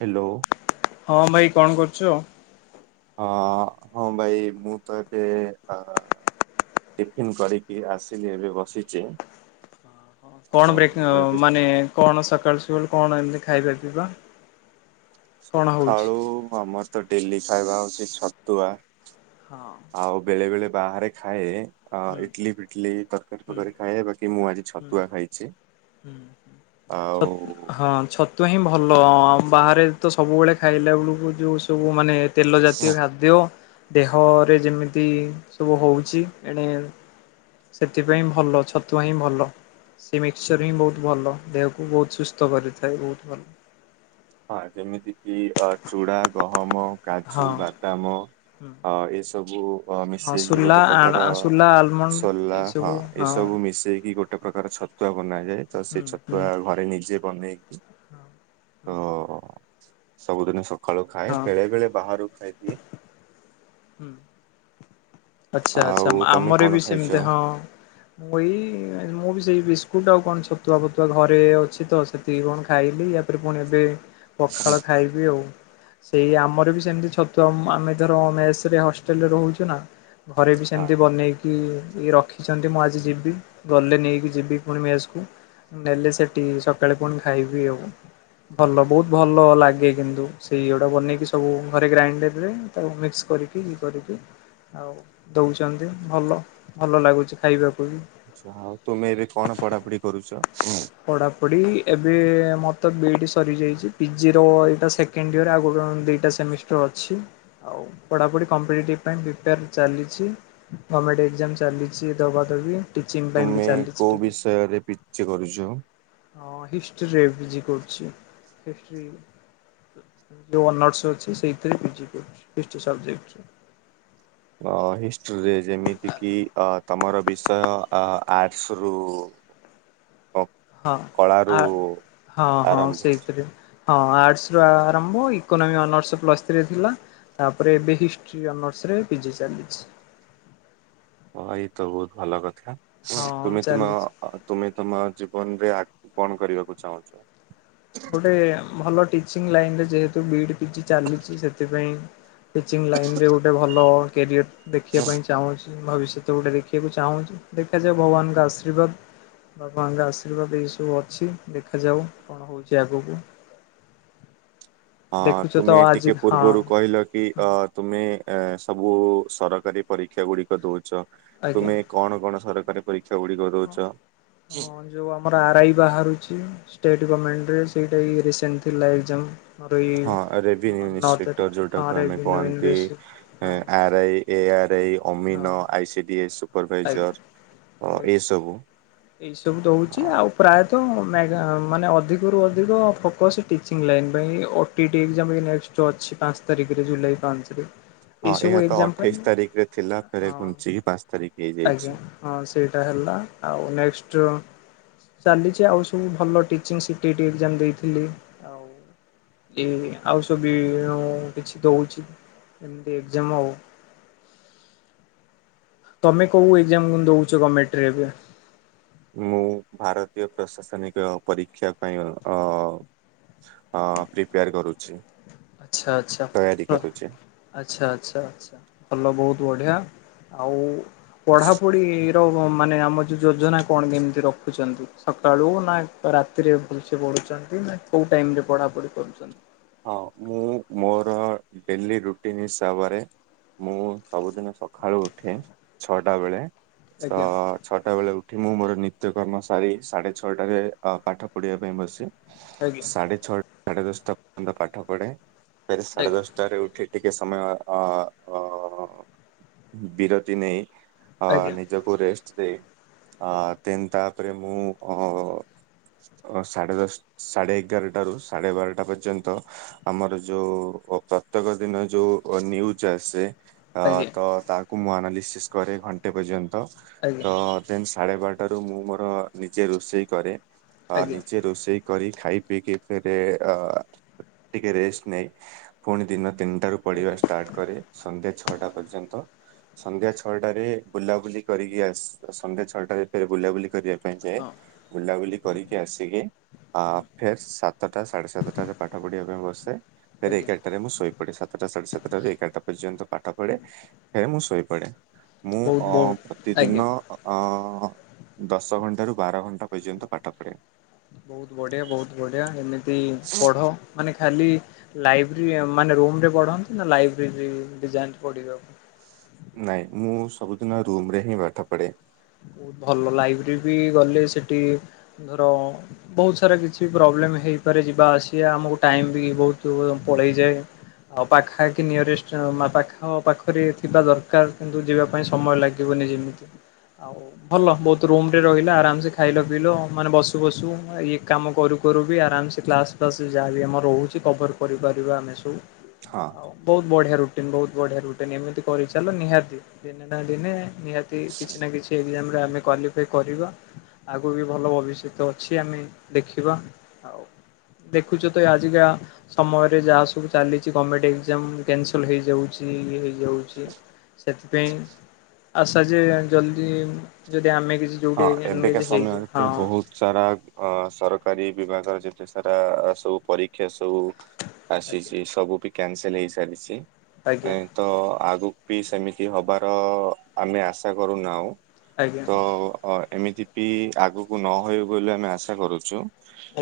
Hello. ହଁ ଭାଇ, କଣ କରୁଛ? ହଁ ହଁ ଭାଇ ମୁଁ ତ ଏବେ ଅ ଟିଫିନ୍ କରିକି ଆସିଲି ଏବେ ବସିଛି କଣ ଆଉ ବ୍ରେକ ଅ ଏବେ ମାନେ କଣ ସକାଳୁ ସକାଳୁ କଣ ଏମିତି ଖାଇବା ପିଇବା? କଣ ହଉଛି? ସଖାଳୁ ଆମର ତ ଡେଲି ଖାଇବା ହଉଛି ଛତୁଆ। ହଁ। ଆଉ ବେଳେ ବେଳେ ବାହାରେ ଖାଏ। ଅ ହୁଁ ଇଟଲି ଫିଟଲି, ତରକାରୀ ଫରକାରୀ ହୁଁ ଖାଏ ବାକି ମୁଁ ଆଜି ଛତୁଆ ଖାଇଛି। ହୁଁ। ଛ ଆଉ ହଁ ଛ ତୁଆ ହିଁ ଭଲ ହଁ ବାହାରେ ତ ସବୁବେଳେ ଖାଇଲା ବେଳକୁ ଯୋଉ ସବୁ ମାନେ ତେଲ ଜାତୀୟ ଖାଦ୍ୟ ଦେହରେ ଯେମିତି ସବୁ ହେଉଛି ଏଣେ ସେଥିପାଇଁ ଭଲ ଛତୁଆ ହିଁ ଭଲ। ସେ ମିକ୍ସଚର ହିଁ ବହୁତ ଭଲ ଦେହକୁ ବହୁତ ସୁସ୍ଥ କରିଥାଏ ବହୁତ ଭଲ। ହଁ, ଯେମିତି କିି ଅ ଚୂଡ଼ା, ଗହମ, କାଜୁ, ବାଦାମ ହଁ। ଅ ଏ ସ ସବୁ ଅ ହଁ ମିଶେଇକି ସୁଲା ଗୋଟେ ଆଣ ପ୍ରକାର, ସୁଲା ଆଲମଣ୍ଡ ସୋଲା ଏଇ ହଁ ସବୁ ଏସବୁ ମିଶେଇକି ଗୋ ଗୋଟେ ପ୍ରକାର ଛତୁଆ ବନାଯାଏ ତ ସେଇ ଛତୁଆ ଘରେ, ନିଜେ ବନେଇକି ହଁ। ତ ସବୁଦିନ ସଖାଳୁ ଖାଏ, ହଁ ବେଳେ ବେଳେ ବାହାରୁ ଖାଇଦିଏ। ହୁଁ। ଆଚ୍ଛା ଆଚ୍ଛା ଆଉ ତମେ ଆମର କଣ ବି ଖାଇଛ? ସେମିତିଆ ହଁ। ମୁଁ ଏଇ, ମୁଁ ବି ସେଇ ବିସ୍କୁଟ ଆଉ କଣ ଛତୁଆ ଫତୁଆ ଘରେ ଅଛି ତ ସେ ତିକି କଣ ଖାଇଲି ୟାପରେ ପୁଣି ଏବେ ହଁ ପଖାଳ ଖାଇବି ଆଉ। ସେଇ ଆମର ବି ସେମିତି ଛତୁଆ, ଆମେ ଧର ମେସ ରେ ହଷ୍ଟେଲରେ ରହୁଛୁ ନା ଘରେ ବି ସେମିତି, ବନେଇକି କି ଇଏ ରଖିଛନ୍ତି ମୁଁ ଆଜି ଯିବି, ଗଲେ ନେଇକି ଯିବି, ପୁଣି ମେସକୁ। ନେଲେ ସେଠି, ସକାଳେ ପୁଣି ଖାଇବି ଆଉ। ଭଲ ବହୁତ ଭଲ ଲାଗେ କିନ୍ତୁ ସେଇଗୁଡା ବନେଇକି, ସବୁ ଘରେ ଗ୍ରାଇଣ୍ଡରରେ ତାକୁ ମିକ୍ସ କରିକି, ଇଏ କରିକି ଆଉ ଦଉଛନ୍ତି ଭଲ ଭଲ ଲାଗୁଛି ଖାଇବାକୁ ବି। ଆଛା ଆଉ ତୁମେ ଏବେ କଣ, ପଢାପଢି କରୁଛ? ପଢାପଢି ଏବେ ମୋର ତ ବିଇଡି ସରିଯାଇଛି ପିଜି ର ଏଇଟା ସେକ୍ କେଣ୍ଡ ଇୟର ଆଗକୁ ଦିଇଟା ସେମିଷ୍ଟର ଅଛି। ଆଉ ପଢାପଢି, କମ୍ପିଟେଟିଭ ପାଇଁ ପ୍ରିପେୟାର ଚାଲିଛି। ଗମେଣ୍ଟ ଏକ୍ଜାମ ଚାଲିଛି ଦବା ଦବି ଟିଚିଂ ପାଇଁ ବି ତୁମେ ଚାଲିଛି କୋଉ ଟିକେ। ବିଷୟରେ ପିଜି କରୁଛ? ହଁ ହିଷ୍ଟ୍ରିରେ ପିଜି କରୁଛି, ହିଷ୍ଟ୍ରି ଯୋଉ ଅନର୍ଶ ଅଛି ସେଇଥିରେ ପିଜି କରୁଛି ହିଷ୍ଟ୍ରୀ ସବଜେକ୍ଟ ରେ। ଅ ହିଷ୍ଟ୍ରିରେ, ଯେମିତି କିି ଅ ତମର ବିଷୟ ଆ ଆର୍ଟସ୍ ରୁ ହ। ହଁ ଆ ହଁ ହଁ ଆରମ୍ଭ ସେଇଥିରେ। ହଁ ଆର୍ଟସରୁ ଆରମ୍ଭ ଇକୋନୋମି ଅନର୍ସ ପ୍ଲସ୍ ଥ୍ରୀରେ ଥିଲା। ତାପରେ ଏବେ ହିଷ୍ଟ୍ରି ଅନର୍ସରେ ପିଜି ଚାଲିଛି। ଓ ଏଇ ତ ବହୁତ ଭଲ କଥା ହଁ ତୁମେ ତୁମ ଚାଲିଛି। ଅ ତୁମେ ତମ ଆଉ ଜୀବନରେ ଆଗକୁ କଣ କରିବାକୁ ଚାହୁଁଛ? ଗୋଟେ ଭଲ ଟିଚିଂ ଲାଇନରେ ଯେହେତୁ ବିଇଡି ପିଜି ଚାଲିଛି ସେଥିପାଇଁ ଟିଚିଂ ଲାଇନରେ ଗୋଟେ ଭଲ କ୍ୟାରିଅର ଦେଖିବା ପାଇଁ ଚାହୁଁଛି। ଭବିଷ୍ୟତ ଗୋଟେ ଦେଖିବାକୁ ଚାହୁଁଛି ଦେଖାଯାଉ ଭଗବାନଙ୍କ ଆଶୀର୍ବାଦ। ଭଗବାନ ଙ୍କ ଆଶୀର୍ବାଦ ଏଇ ସବୁ ଅଛି ଦେଖାଯାଉ କଣ ହଉଛି ଆଗକୁ। ହଁ ଦେଖୁଛ ତ ତୁମେ ଆଜି ଟିକେ ହଁ ପୂର୍ବରୁ କହିଲ କି ଅ ତୁମେ ଏ ସବୁ ସରକାରୀ ପରୀକ୍ଷା ଗୁଡିକ ଦଉଛ। ଆଜ୍ଞା ତୁମେ କଣ କଣ ସରକାରୀ ପରୀକ୍ଷା ଗୁଡିକ ଦଉଛ? ଯେଉଁ ଆମର ଆର ଆଇ ବାହାରୁଛି ଷ୍ଟେଟ୍ ଗମେଣ୍ଟରେ ସେଇଟା ରିସେଣ୍ଟ ଥିଲା ଏକ୍ଜାମ। ମୋର ଏଇ ହଁ ରେଭିନ୍ୟୁ ନଅ ତାରିଖ ଇନ୍ସପେକ୍ଟର ହଁ ଯୋଉଟାକୁ ଆମେ ରେଭିନ୍ୟୁ କହନ୍ତି ଇନଭେଷ୍ଟ ହଁ ଆର ଆଇ। ଏଆର୍ ଏଇ ହଁ ଅମିନ ଆଇସି ଡି ଏସ୍ ଆଜ୍ଞା ସୁପରଭାଇଜର। ଏସବୁ। ଆଜ୍ଞା ଏଇ ସବୁ ଦଉଛି ଆଉ। ପ୍ରାୟତଃ ମ୍ୟା ମାନେ ଅଧିକରୁ ଅଧିକ ଫୋକସ୍ ଟିଚିଂ ଲାଇନ୍ ପାଇଁ। ଓ ଟିଟି ଅଛି ପାଞ୍ଚ ତାରିଖରେ ଜୁଲାଇ ପାଞ୍ଚରେ। ହଁ ଏଇସବୁ ଏହା ତ ଏକ୍ଜାମ ପାଇଁ ଅଠେଇଶି ତାରିଖରେ ଥିଲା। ଫେରେ ହଁ ଘୁଞ୍ଚିକି ପାଞ୍ଚ ତାରିଖ ଆଜ୍ଞା ହେଇଯାଇଛି। ହଁ ସେଇଟା ହେଲା ଆଉ ନେକ୍ସଟ ଚାଲିଛି ଆଉ ସବୁ ଭଲ ଟିଚିଂ ସିଟିଇଟି ଏକ୍ଜାମ ଦେଇଥିଲି। ଆଉ କି ଆଉ ସବୁ ବି କିଛି ଦଉଛି ଏମିତି ଏକ୍ଜାମ ଆଉ। ତମେ କୋଉ ଏକ୍ଜାମ କ ଦଉଛ ଗମେଣ୍ଟରେ ଏବେ? ମୁଁ ଭାରତୀୟ ପ୍ରଶାସନିକ ପରୀକ୍ଷା ପାଇଁ ଅ ହଁ ପ୍ରିପେୟାର କରୁଛି। ଆଚ୍ଛା ଅଛା ତୟାରୀ ହ। କରୁଛି ଆଚ୍ଛା ଆଚ୍ଛା ଆଚ୍ଛା ଭଲ ବହୁତ ବଢିଆ। ଆଉ ପଢାପଢି ମାନେ ଆମ ଯୋଉ ଯୋଜନା କଣ କେମିତି ରଖୁଛନ୍ତି ସକାଳୁ ନା ରା ରତିରେ ଭଲ ସେ ପଢୁଛନ୍ତି ନା କୋଉ ଟାଇମ ରେ ପଢାପଢି କରୁଛନ୍ତି। ହଁ ମୁଁ ମୋର ଡେଲି ରୁଟିନ ହିସାବରେ। ମୁଁ ସବୁଦିନ ସକାଳୁ ଉଠେ ଛଅଟା ବେଳେ ତ ଆଜ୍ଞା ଛଅଟା ବେଳେ ଉଠି ମୁଁ ମୋର ନିତ୍ୟକର୍ମ ସାରି ସାଢ଼େ ଛଅଟାରେ ପାଠ ପଢିବା ପାଇଁ ବସେ। ଆଜ୍ଞା ସାଢେ ଛଅଟା ସାଢେ ଦଶଟା ପର୍ଯ୍ୟନ୍ତ ପାଠ ପଢେ ସାଢେ ଦଶ ଟାରେ ଉଠି ଟିକେ ସମୟ ଅ ବିରତି ନେଇ। ଅ ଆଜ୍ଞା ଆଜ୍ଞା ନିଜକୁ ରେଷ୍ଟ ଦେଇ ଆଜ୍ଞା ତିନ ତାପରେ ମୁଁ ଅ। ଅ ସାଢ଼େ ଦଶ ସାଢେ ଏଗାରଟାରୁ ସାଢେ ବାରଟା ପ ର୍ଯ୍ୟନ୍ତ ଆମର ଯୋଉ ପ୍ରତ୍ୟେକ ଦିନ ଯୋଉ ନିୟୁଜ୍ ଆସେ। ଆଜ୍ଞା ତ ତାଙ୍କୁ ମୁଁ ଆନାଲିସିସ୍ କରେ ଘଣ୍ଟେ ପର୍ଯ୍ୟନ୍ତ ଆଜ୍ଞା। ତ ସାଢେ ବାରଟାରୁ ମୁଁ ମୋର ନିଜେ ରୋଷେଇ କରେ ଆଜ୍ଞା। ନିଜେ ରୋଷେଇ କରି ଖାଇ ପିଇକି ଫେରେ ଅ ଟିକଏ ରେଷ୍ଟ ନେଇ ପୁଣି ଦିନ ତିନିଟାରୁ ପଡ଼ିବା ଆଜ୍ଞା ଷ୍ଟାର୍ଟ କରେ। ସନ୍ଧ୍ୟା ଛଅଟା ପର୍ଯ୍ୟନ୍ତ। ସନ୍ଧ୍ୟା ଛଅଟାରେ ବୁଲାବୁଲି କରିକି ଆସ ସନ୍ଧ୍ୟା ଛଅଟାରେ ଫ ବୁଲାବୁଲି କରିବା ପାଇଁ ଯାଏ ହଁ ବୁଲାବୁଲି କରିକି ଆସିକି ଫେର ସାତଟା ସାଢେ ସାତଟାରେ ପାଠ ପଢିବା ପାଇଁ ବସେ ଫେରେ ଆଜ୍ଞା ଏଗାରଟାରେ ମୁଁ ଶୋଇ ପଡେ ସାତଟା ସାଢେ ସାତଟାରୁ ଏଗାରଟା ପର୍ଯ୍ୟନ୍ତ। ପାଠ ପଢ଼େ ହେ ମୁଁ ଶୋଇପଡ଼େ ମୁଁ ବହୁତ ଅ ବହୁତ ଆଜ୍ଞା। ପ୍ରତିଦିନ। ଅ ଦଶ ଘଣ୍ଟାରୁ ବାର ଘଣ୍ଟା ପର୍ଯ୍ୟନ୍ତ ପାଠ ପଢ଼େ। ବହୁତ ବଢିଆ ବହୁତ ବଢିଆ ଏମିତି ପଢ। ମାନେ ଖାଲି ଲାଇବ୍ରେରୀ ମାନେ ରୁମରେ ପଢ଼ନ୍ତି ନା ଲାଇବ୍ରେରୀ ଯାନ୍ତି ପଢିବାକୁ। ନାଇଁ ମୁଁ ସବୁଦିନ ରୁମରେ ହିଁ ପାଠ ପଢେ। ବହୁତ ଭଲ ଲାଇବ୍ରେରୀ ବି ଗଲେ ସେଠି ଧର ବହୁତ ସାରା କିଛି ପ୍ରୋବ୍ଲେମ ହେଇପାରେ ଯିବା ଆସିବା ଆମକୁ ଟାଇମ ବି ବହୁତ ପଳେଇଯାଏ। ଆଉ ପାଖା ପାଖି ନିୟରେଷ୍ଟ ପାଖ ପାଖରେ ଥିବା ଦରକାର କିନ୍ତୁ ଯିବା ପାଇଁ ସମୟ ଲାଗେ। ଯିବନି ଯେମିତି। ଆଉ ଭଲ ବହୁତ ରୁମ ରେ ରହିଲ ଆରାମସେ ଖାଇଲ ପିଇଲ ମାନେ ବସୁ ବସୁ ଇଏ କାମ କରୁ ଘରୁ ବି ଆରାମସେ କ୍ଲାସ୍ ଫ୍ଲାସ୍ ଯାହାବି ଆମର ରହୁଛି କଭର୍ କରିପାରିବା ଆମେ ସବୁ। ହଁ। ଆଉ ବହୁତ ବଢିଆ ରୁଟିନ ବହୁତ ବଢିଆ ରୁଟିନ ଏମିତି କରିଚାଲ ନିହାତି ଦିନେ ନା ଦିନେ ନିହାତି କିଛି ନା କିଛି ଏ ଗ୍ଜାମରେ ଆମେ କ୍ୱାଲିଫାଏ କରିବା। ଆଗକୁ ବି ଭଲ ଭବିଷ୍ୟତ ଅଛି ଆମେ ଦେଖିବା ଆଉ ଦେଖୁଛ ତ ଆଜିିକା ସମୟରେ ଯାହା ସବୁ ଚାଲିଛି ଗର୍ମେଣ୍ଟ ଏଗ୍ଜାମ କ୍ୟାନସଲ ହେଇଯାଉଛି ଇ ହେଇ ଇଏ ହଉଛି, ସେଥିପାଇଁ ଆଶା ଯେ ଜଲ୍ଦି ଯଦି ଆମେ କିଛି ହଁ ଯୋଉଠି କି ଏବେକା ଏନ୍ଗେଜ୍ ସମୟରେ ହେଇଯିବା ହଁ। ବହୁତ ସାରା ଅ ସରକାରୀ ବିଭାଗର ଯେତେ ସାରା ସବୁ ପରୀକ୍ଷା ସବୁ ଆଜ୍ଞା ଆସିଛି ସବୁ ବି କ୍ୟାନସେଲ ହେଇସାରିଛି। ଆଜ୍ଞା ତ ଆଗକୁ ବି ସେମିତି ହବାର ଆମେ ଆଶା କରୁନାଉ। ଆଜ୍ଞା ତ ଏମିତି ବି ଆଗକୁ ନହଉ ବୋଲି ଆମେ ଆଶା କରୁଚୁ।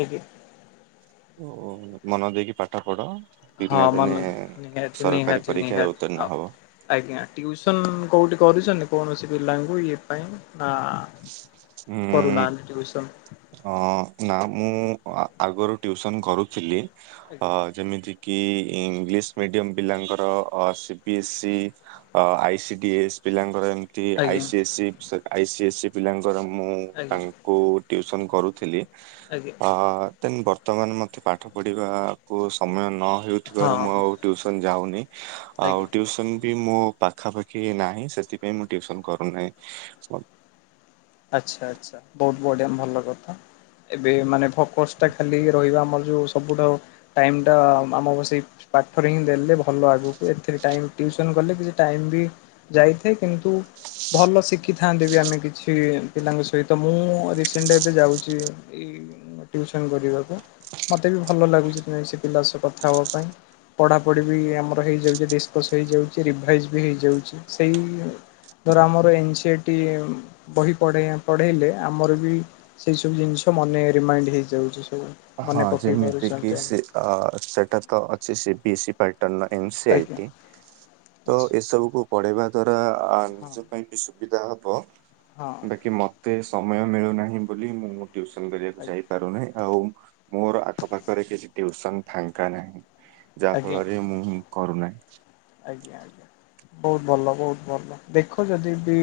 ଆଜ୍ଞା। ଉଁ ମନ ଦେଇକି ପାଠ ପଢ। ଦିନେ ହଁ ନା ଦିନେ ମନ ନିହାତି ସରକାରୀ ନିହାତି ପରୀକ୍ଷାରେ ନିହାତି ଆଉ ଉତ୍ତୀର୍ଣ୍ଣ ହବ। ଆଜ୍ଞା ଟ୍ୟୁସନ କୋଉଠି କରୁଛନ୍ତି କୌଣସି ପିଲାଙ୍କୁ ଇଏ ପାଇଁ ନା କରୁନାହାନ୍ତି ଟ୍ୟୁସନ। ହଁ ନା ମୁଁ ଆଗରୁ ଟ୍ୟଉସନ କରୁଥିଲି ଆଜ୍ଞା ଯେମିତିକି ଇଂଲିଶ ମିଡ଼ିୟମ ପିଲାଙ୍କର ସିପିଏସ୍ସି ଅ ଆଇସିି ଡି ଏସ୍ ପିଲାଙ୍କର ଏମତି ଏଠି ଆଜ୍ଞା ଆଇସିି ଏସ୍ସି ଆଇସିି ଏସ୍ସି ପିଲାଙ୍କର ମୁଁ ଆଜ୍ଞା ତାଙ୍କୁ ଟ୍ଯୁସନ କରୁଥିଲି। ଆଜ୍ଞା। ଅ ଦେନ୍ ବର୍ତ୍ତମାନ ମୋତେ ପାଠ ପଢ଼ିବାକୁ ସମୟ ନ ହଁ ହେଉଥିବାରୁ ମୁଁ ଆଉ ଟ୍ଯୁସନ୍ ଯାଉନି, ଆଉ ଆଜ୍ଞା। ଟ୍ଯୁସନ୍ ବି ମୋ ପାଖାପାଖି ନାହିଁ ସେଥିପାଇଁ ମୁଁ ଟ୍ଯୁସନ କରୁନେଇ। ଆଚ୍ଛା ଆଛା, ବହୁତ ବଢିଆ ଭଲ କଥା। ଏବେ ମାନେ ଫୋକସ ଟା ଖାଲି ରହିବ ଆମର ଯୋଉ ସବୁଠାରୁ ଟାଇମ ଟା ଆମ ସେଇ ପାଠରେ ହିଁ ଦେଲେ ଭଲ ଆଗକୁ ଏଥିରେ ଟାଇମ ଟ୍ୟୁସନ୍ କଲେ କିଛି ଟାଇମ ବି ଯାଇଥାଏ କିନ୍ତୁ ଭଲ ଶିଖିଥାନ୍ତି ବି ଆମେ କିଛି। ପିଲାଙ୍କ ସହିତ ମୁଁ ରିସେଣ୍ଟ ଏବେ ଯାଉଛି ଇ ଟ୍ଯୁସନ କରିବାକୁ ମତେ ବି ଭଲ ଲାଗୁଛି ସେ ପିଲା ସହ କଥା ହେବା ପାଇଁ। ପଢ଼ାପଢ଼ି ବି ଆମର ହେଇଯାଉଛି ଡିସକସ୍ ହେଇଯାଉଛି ରିଭାଇଜ୍ ବି ହେଇଯାଉଛି, ସେଇ ଧର ଆମର ଏନ୍ ସିଟି ବହି ପଢ଼େଇ ପଢ଼େଇଲେ ଆମର ବି ସେଇ ସବୁ ଜିନିଷ ମନେ ରିମାଇଣ୍ଡ ହେଇଯାଉଛି ସବୁ। ହଁ ମନେ ପକେଇ ଯେମିତିକିି ପାରୁଛନ୍ତି ଆମେ ସେ ସେଟା ତ ଅଛି ସିପି ଏସି ପେଟଲ ଆଜ୍ଞା ଏନ୍‌ସିଆଇଟି ତ ଏସବୁକୁ ପଢେଇବା ଦ୍ଵାରା ହଁ ନିଜ ପାଇଁ ବି ସୁବିଧା ହବ ହଁ ବାକି ମତେ ସମୟ ମିଳୁନାହିଁ ବୋଲି ମୁଁ ଟ୍ଯୁସନ କରିବାକୁ ଆଜ୍ଞା। ଯାଇପାରୁନାହିଁ, ଆଉ ମୋର ଆଖପାଖରେ କିଛି ଟ୍ୟୁସନ ଫାଙ୍କା ନାହିଁ, ଯାହା ଆଜ୍ଞା ଫଳରେ ମୁଁ କରୁନାହିଁ। ଆଜ୍ଞା ଆଜ୍ଞା, ବହୁତ ଭଲ ବହୁତ ଭଲ ଦେଖ ଯଦି ବି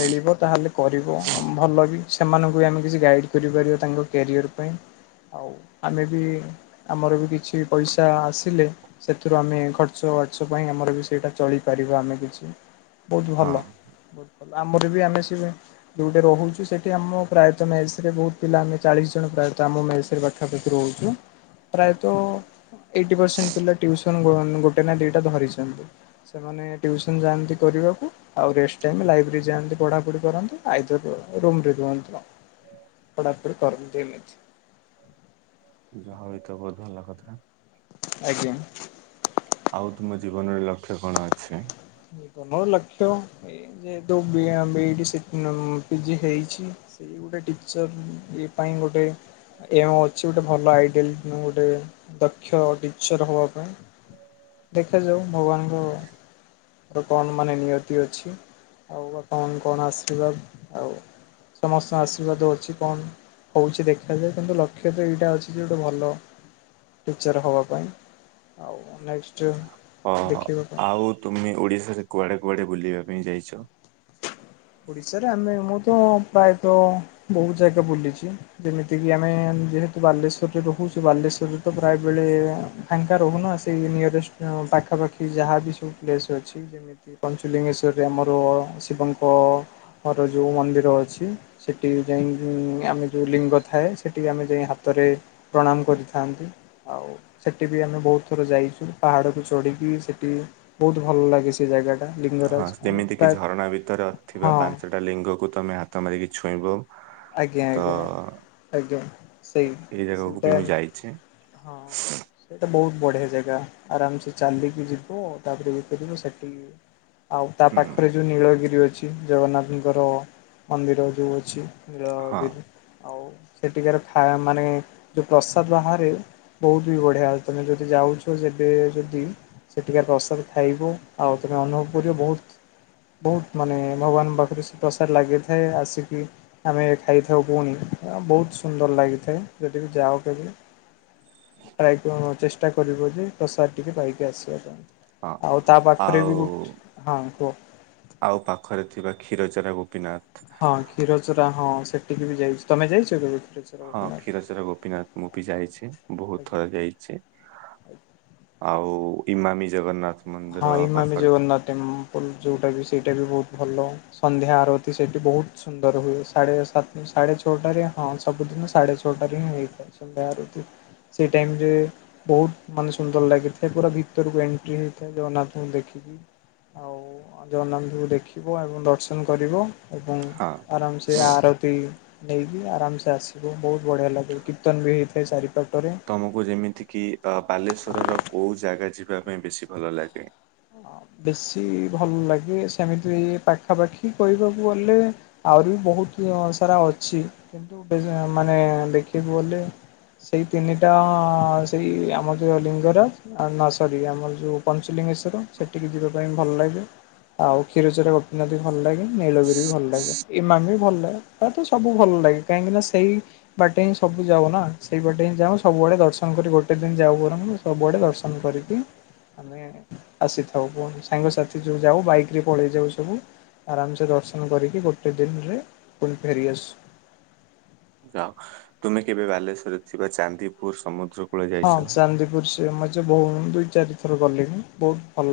ମିଳିବ ତାହେଲେ କରିବ, ଭଲ ବି ସେମାନଙ୍କୁ ବି ଆମେ କିଛି ଗାଇଡ଼୍ କରିପାରିବା ତାଙ୍କ କ୍ୟାରିଅର୍ ପାଇଁ ଆଉ ଆମେ ବି ଆମର ବି କିଛି ପଇସା ଆସିଲେ ସେଥିରୁ ଆମେ ଖର୍ଚ୍ଚ ବାର୍ଚ୍ଚ ପାଇଁ ଆମର ବି ସେଇଟା ଚଳିପାରିବ ଆମେ କିଛି ବହୁତ ହଁ। ଭଲ ବହୁତ। ଆମର ବି ଆମେ ଶିବେ ଯୋଉଠି ରହୁଛୁ ସେଠି ଆମ ପ୍ରାୟତ ମେସ ରେ ବହୁତ ପିଲା ଆମେ ଚାଳିଶ ଜଣ ପ୍ରାୟତ ଆମ ମେସରେ ପାଖା ପାଖି ରହୁଚୁ ପ୍ରାୟତଃ ଏଇଟି ପରସେଣ୍ଟ ପିଲା ଟିଉସନ ଗୋଟେ ନା ଦ ଦିଟା ଧରିଛନ୍ତି, ସେମାନେ ଟିଉସନ ଯାଆନ୍ତି କରିବାକୁ। ଆଉ ରେଷ୍ଟ୍ ଟାଇମ୍ ଲାଇବ୍ରେରୀ ଯାଆନ୍ତି ପଢାପଢି କରନ୍ତୁ ଆଇ ରୁ ରେ ରୁହନ୍ତୁ? ପଢ଼ା ପଢି [unintelligible] [unintelligible] ଆଜ୍ଞା। ଆଉ ତୁମ ଜୀବନରେ ଲକ୍ଷ୍ୟ କଣ ଅଛି? ମୋର ଲକ୍ଷ୍ୟ ଏ ଯେହେତୁ ବିଇ ପିଜି ହେଇଚି। ଏ ଗୋଟେ ଟିଚର ଏ ପାଇଁ ଗୋଟେ ଏ ଅଛି ଗୋଟେ ଭଲ ଆଇଡଲ ଗୋଟେ ଦକ୍ଷ ଟିଚର ହବା ପାଇଁ। ଦେଖା ଯାଉ ଭଗବାନଙ୍କ କଣ ମାନେ ନିୟତି ଅଛି, ଆଉ ବା କଣ କଣ ଆଶୀର୍ବାଦ ଆଉ। ସମସ୍ତଙ୍କ ଆଶୀର୍ବାଦ ଅଛି ତ? ହଉଛି ଦେଖାଯାଏ, କିନ୍ତୁ ଲକ୍ଷ୍ୟ ତ ଏଇଟା ଅଛି ଯେ ଗୋଟେ ଭଲ ଟିଚର ହବା ପାଇଁ, ଆଉ ନେକ୍ସଟ ଓହୋ ଦେଖିବା। ଆଉ ତୁମେ ଓଡିଶାରେ କୁଆଡେ କୁଆଡେ ବୁଲିବା ପାଇଁ ଯାଇଚ? ଓଡ଼ିଶାରେ ଆମେ ମୁଁ ତ ପ୍ରାୟତଃ ବହୁତ ଜାଗା ବୁଲିଚି। ଯେମିତିକି ଆମେ ଯେହେତୁ ବାଲେଶ୍ଵରରେ ରହୁଚୁ ବାଲେଶ୍ୱର ରେ ତ ପ୍ରାୟବେଳେ ଫାଙ୍କା ରହୁନ ଆସିକି ନିୟରେଷ୍ଟ ପାଖାପାଖି ଯାହା ବିି ସବୁ ପ୍ଲେସ୍ ଅଛି ଏମିତି ପଞ୍ଚୁଲିଙ୍ଗେଶ୍ଵରରେ ଆମର ଶିବଙ୍କର ଯଉ ମନ୍ଦିର ଅଛି। ସେଠି ଯାଇ ଆମେ ଯୋଉ ଲିଙ୍ଗ ଥାଏ ସେଠି ଆମେ ଯାଇ ହାତରେ ପ୍ରଣାମ କରିଥାନ୍ତି, ଆଉ ସେଠି ବି ଆମେ ବହୁତ ଥର ଯାଇଛୁ, ପାହାଡ଼କୁ ଚଢ଼ିକି ସେଠି ବହୁତ ଭଲ ଲାଗେ ସେ ଜାଗା। ହଁ ଯେମିତି କିି ଝରଣା ଭିତରେ ଥିବା ହଁ ପାଞ୍ଚଟା ଲିଙ୍ଗକୁ ତମେ ହାତ ମାରିକି ଛୁଇଁବ। ଆଜ୍ଞା ତ ଆଜ୍ଞା ଆଜ୍ଞା ସେଇ ଏଇ ଜାଗାକୁୁ ସେଇଟା ବି ମୁଁ ଯାଇଛି। ହଁ। ସେଇଟା ବହୁତ ବଢିଆ ଜାଗା ଆରାମ ସେ ଚାଲିକି ଯିବ, ତାପରେ ଯପିବ ସେଠିକି ଆଉ ତା ଉଁ ପାଖରେ ଯୋଉ ନୀଳଗିରି ଅଛି ଜଗନ୍ନାଥଙ୍କର ମନ୍ଦିର ଯୋଉ ଅଛି। ହଁ ଆଉ ସେଠିକାର ଖ ମାନେ ଯେଉଁ ପ୍ରସାଦ ବାହାରେ ବହୁତ ବି ବଢିଆ ତମେ ଯଦି ଯାଉଛ ସେବେ ଯଦି ସେଠିକା ପ୍ରସାଦ ଖାଇବ, ଆଉ ତୁମେ ଅନୁଭବ କରିବ ବୋହୁତ ବହୁତ ମାନେ ଭଗବାନଙ୍କ ପାଖରେ ସେ ପ୍ରସାର ଲାଗିଥାଏ ଆସିକି ଆମେ ଖାଇଥାଉ ପୁଣି ବହୁତ ସୁନ୍ଦର ଲାଗିଥାଏ, ଯଦି ବି ଯାଅ କେବେ। [unintelligible] ଚେଷ୍ଟ ଚ କରିବ ଯେ ପ୍ରସାର ଟିକେ ପାଇକି ଆସିବ, ହଁ। ଆଉ ତା ପାଖରେ ଆଉ ବି ଗୋ ହଁ କୁହ? ଆଉ ପାଖରେ ଥିବା କ୍ଷୀରଚାର ଗୋପୀନାଥ। ହଁ କ୍ଷୀରଚୋା ହଁ ସେଠିକି ବି ଯାଇଚି, ତମେ ଯାଇଛ କେବେ କ୍ଷୀରଚା? ହଁ କ୍ଷୀରଚର ଗୋପୀନାଥ ମୁ ବିି ଯାଇଚି ବୋହୁତ ଆଜ୍ଞା। ଥର ଯାଇଚି। ଆଉ ଇମାମୀ ଜଗନ୍ନାଥ। ହଁ ମନ୍ଦିର ଇମାମେ ପାଖରେ ଥି- ଜଗନ୍ନାଥ ଟେମ୍ପଲ୍ ଯେଉଁଟା ବି ସେଇଟା ବି ବୋହୁତ ଭଲ। ସନ୍ଧ୍ୟା ଆରତି ସେଠି ବହୁତ ସୁନ୍ଦର ହୁଏ, ସାଢେ ସାତ ସାଢେ ଛଅଟାରେ ହଁ ସବୁଦିନ ସାଢେ ଅ ଛୋଟ [unintelligible] ସେଇ ଟାଇମ ରେ ବହୁତ ମାନେ ସୁନ୍ଦର ଲାଗିଥାଏ, ପୁରା ଭିତରକୁ ଏଣ୍ଟ୍ରି ଜଗନ୍ନାଥଙ୍କୁ ଦେଖିକି ଆଉ ଜଗନ୍ନାଥଙ୍କୁ ଦେଖିବ ଏବଂ ଦର୍ଶନ କରିବ। ଏବଂ ହଁ। ଆରାମସେ ଆରତି ନେଇକି ଆରାମସେ ଆସ ବୋହୁତ ବଢିଆ ଲାଗେ କୀର୍ତ୍ତନ ବି ହେଇ ଚାରିପଟରେ। ତମକୁ ଯେମିତି କିି ଅ ବାଲେଶ୍ୱର ର କୋଉ ଜାଗା ଯିବା ପାଇଁ ବେଶୀ ଭଲ ଲାଗେ? ବେଶୀ ଭଲ ଲାଗେ ସେମିତି ପାଖାପାଖି କହିବାକୁ ଗଲେ? ଆହୁରି ବହୁତ ସାରା ଅଛି, କି ମାନେ ଦେଖକୁ ଗଲେ। ସେଇ ତିନିଟା ସେଇ ଆମ ଯେ ଲିଙ୍ଗର ଆ ନ ସରି ଆମର ଯୋଉ ପଞ୍ଚଲିଙ୍ଗେଶ୍ୱର ସେଠିକି ଯିବା ପାଇଁ ଭଲ ଲାଗେ। ଆଉ କ୍ଷୀରଚୋରା ଗୋପୀନାଥ ବି ଭଲ ଲାଗେ ନୀଳଗିରି ବି ଭଲ ଲାଗେ ଇମାମି ବି ଭଲ ଲାଗେ। ତ ସବୁ ଭଲ ଲାଗେ କାହିଁକି ନା ସେଇ ବାଟେ ହିଁ ସବୁ ଯାଉ ନା ସେଇ ବାଟେ ହିଁ ଯାଉ ସବୁଆଡେ ଦର୍ଶନ କରି ଗୋଟେ ଦିନ ଯାଉ ସବୁଆଡ଼େ ଦର୍ଶନ କରିକି ଆମେ ଆସିଥାଉ ପୁଣି ସାଙ୍ଗସାଥି ଯୋଉ ଯାଉ ବାଇକ ରେ ପଳେଇ ଯାଉ ସବୁ। ଆରାମସେ ଦର୍ଶନ କରିକି ଗୋଟେ ଦିନରେ ପୁଣି ଫେରିଆସୁ। ଯାଅ ତୁମେ କେବେ ବାଲେଶ୍ୱରରେ ଥିବା ଚାନ୍ଦିପୁର ସମୁଦ୍ର କୂଳ ହଁ ଯାଇଛ? ଚାନ୍ଦିପୁର ସିଏ ମେ ବୋଉ ଦୁଇ ଚାରି ଥର ଗଲିଣି ବହୁତ ଭଲ